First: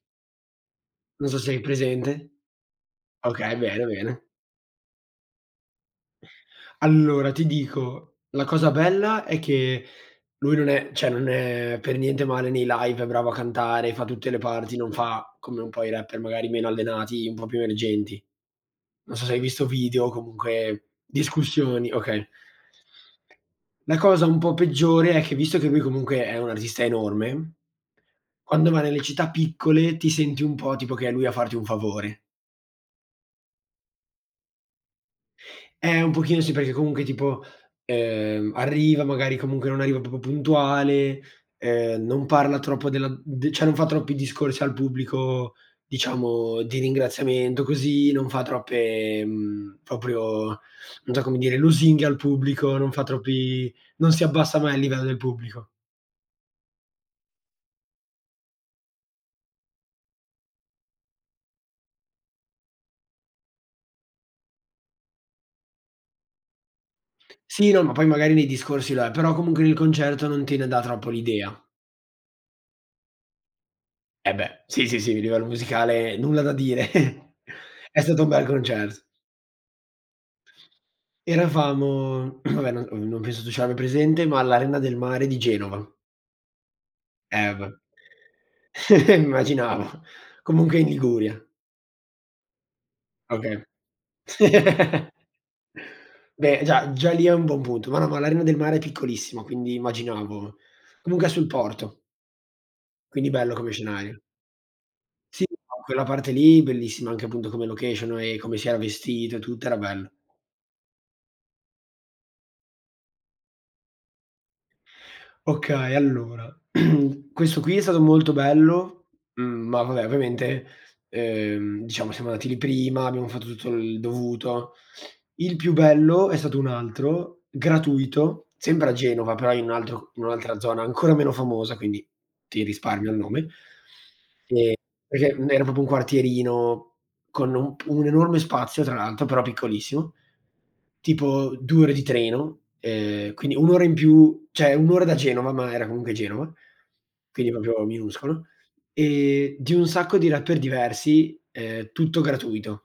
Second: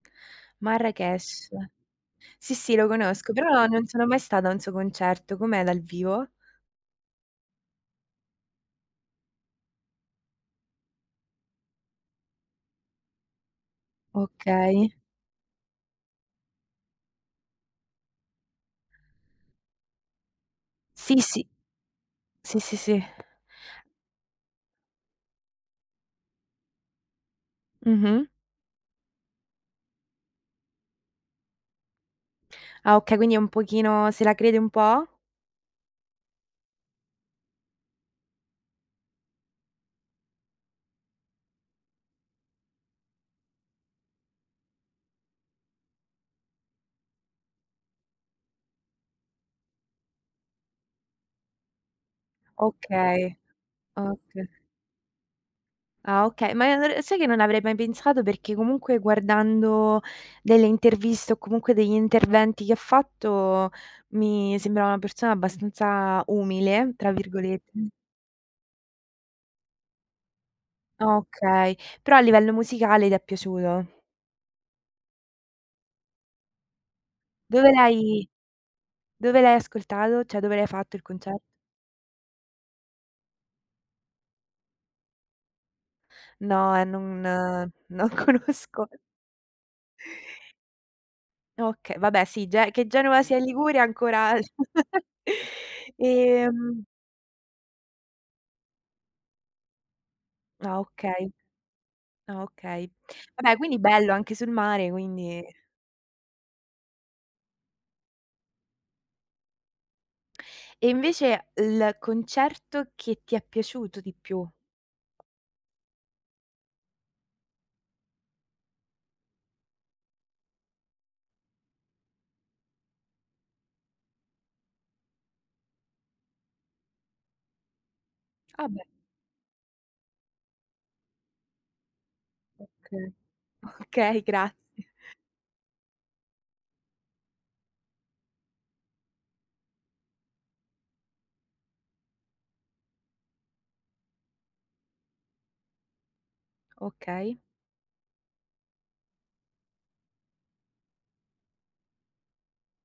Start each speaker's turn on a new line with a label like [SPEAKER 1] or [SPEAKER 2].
[SPEAKER 1] Non so
[SPEAKER 2] Marracash.
[SPEAKER 1] se hai presente.
[SPEAKER 2] Sì, sì, lo conosco,
[SPEAKER 1] Okay,
[SPEAKER 2] però non
[SPEAKER 1] bene,
[SPEAKER 2] sono mai
[SPEAKER 1] bene.
[SPEAKER 2] stata a un suo concerto, com'è dal vivo?
[SPEAKER 1] Allora, ti dico, la cosa bella è che lui non è cioè, non è per niente male nei live, è bravo a cantare, fa tutte le parti,
[SPEAKER 2] Okay.
[SPEAKER 1] non fa come un po' i rapper magari meno allenati, un po' più emergenti. Non so se hai visto video o comunque
[SPEAKER 2] Sì, sì.
[SPEAKER 1] discussioni okay.
[SPEAKER 2] Sì, sì, sì.
[SPEAKER 1] La cosa un po' peggiore è che, visto che lui, comunque, è un artista enorme,
[SPEAKER 2] Mh-mh.
[SPEAKER 1] quando va nelle città piccole ti senti un po', tipo, che è lui a farti un favore.
[SPEAKER 2] Ah, okay, quindi è un pochino se la crede un po'?
[SPEAKER 1] Eh, un pochino sì, perché comunque, tipo, ehm, arriva, magari, comunque, non arriva proprio puntuale, ehm, non parla troppo della mhmm, d cioè, non fa troppi discorsi al pubblico, diciamo, di ringraziamento, così, non fa troppe, mhmm, proprio, non so come dire, lusinghe al pubblico, non fa
[SPEAKER 2] Okay,
[SPEAKER 1] troppi non si
[SPEAKER 2] oka
[SPEAKER 1] abbassa mai al livello del pubblico.
[SPEAKER 2] Ah, okay, ma [unintelligible] sai che non avrei mai pensato, perché, comunque, guardando delle interviste o comunque degli interventi che ha fatto, mi sembrava una persona abbastanza "umile", tra virgole
[SPEAKER 1] Sì, no, ma poi, magari, nei discorsi lo è. Però, comunque, nel concerto non te ne dà troppo l'idea.
[SPEAKER 2] Okay, però a livello musicale ti è piaciuto.
[SPEAKER 1] Eh beh, sì, sì, sì, il livello musicale, nulla da dire.
[SPEAKER 2] Dove
[SPEAKER 1] È stato
[SPEAKER 2] l'hai
[SPEAKER 1] un bel concerto.
[SPEAKER 2] dove l'hai ascoltato? Cioè, dove l'hai fatto il concert
[SPEAKER 1] Eravamo, vabbè non ovv non penso tu ce l'abbia presente, ma all'Arena del Mare di Genova.
[SPEAKER 2] No, eh, non
[SPEAKER 1] Eh beh,
[SPEAKER 2] non conosco.
[SPEAKER 1] immaginavo. Comunque, è in Liguria.
[SPEAKER 2] Oka vabbè, sì, Ge che Genova sia in
[SPEAKER 1] Oka
[SPEAKER 2] Liguria ancora c e,
[SPEAKER 1] Beh,
[SPEAKER 2] mhmm
[SPEAKER 1] già già lì è un buon punto. Ma no, ma l'Arena del Mare è piccolissima, quindi, immaginavo.
[SPEAKER 2] Ah,
[SPEAKER 1] Comunque, è
[SPEAKER 2] okay.
[SPEAKER 1] sul porto
[SPEAKER 2] Ah, okay.
[SPEAKER 1] quindi bello,
[SPEAKER 2] Vabbè,
[SPEAKER 1] come
[SPEAKER 2] quindi bello,
[SPEAKER 1] scenario.
[SPEAKER 2] anche sul mare, quindi
[SPEAKER 1] Sì, [unintelligible] quella parte lì, bellissima, anche appunto come location e come si era vestito e tutto, era bello.
[SPEAKER 2] E invece l concerto che ti è piaciuto di più?
[SPEAKER 1] Okay, allora, questo qui è stato molto bello, mhmm, ma, vabbè, ovviamente, ehm, diciamo, siamo andati lì prima, abbiamo fatto tutto il dovuto. Il più bello è stato un altro, gratuito,
[SPEAKER 2] Ah. beh.
[SPEAKER 1] sempre a Genova, però in un altro c in un'altra zona, ancora meno famosa, quindi, ti risparmio
[SPEAKER 2] Oka
[SPEAKER 1] il nome.
[SPEAKER 2] okay, grazie.
[SPEAKER 1] E perché era proprio un quartierino, con un pu un enorme spazio, tra l'altro, però piccolissimo, tipo, due ore di treno, ehm, quindi un'ora in più cioè, un'ora da Genova, ma era comunque Genova,
[SPEAKER 2] Okay.
[SPEAKER 1] quindi, proprio minuscolo, e di un sacco di rapper diversi, ehm, tutto gratuito.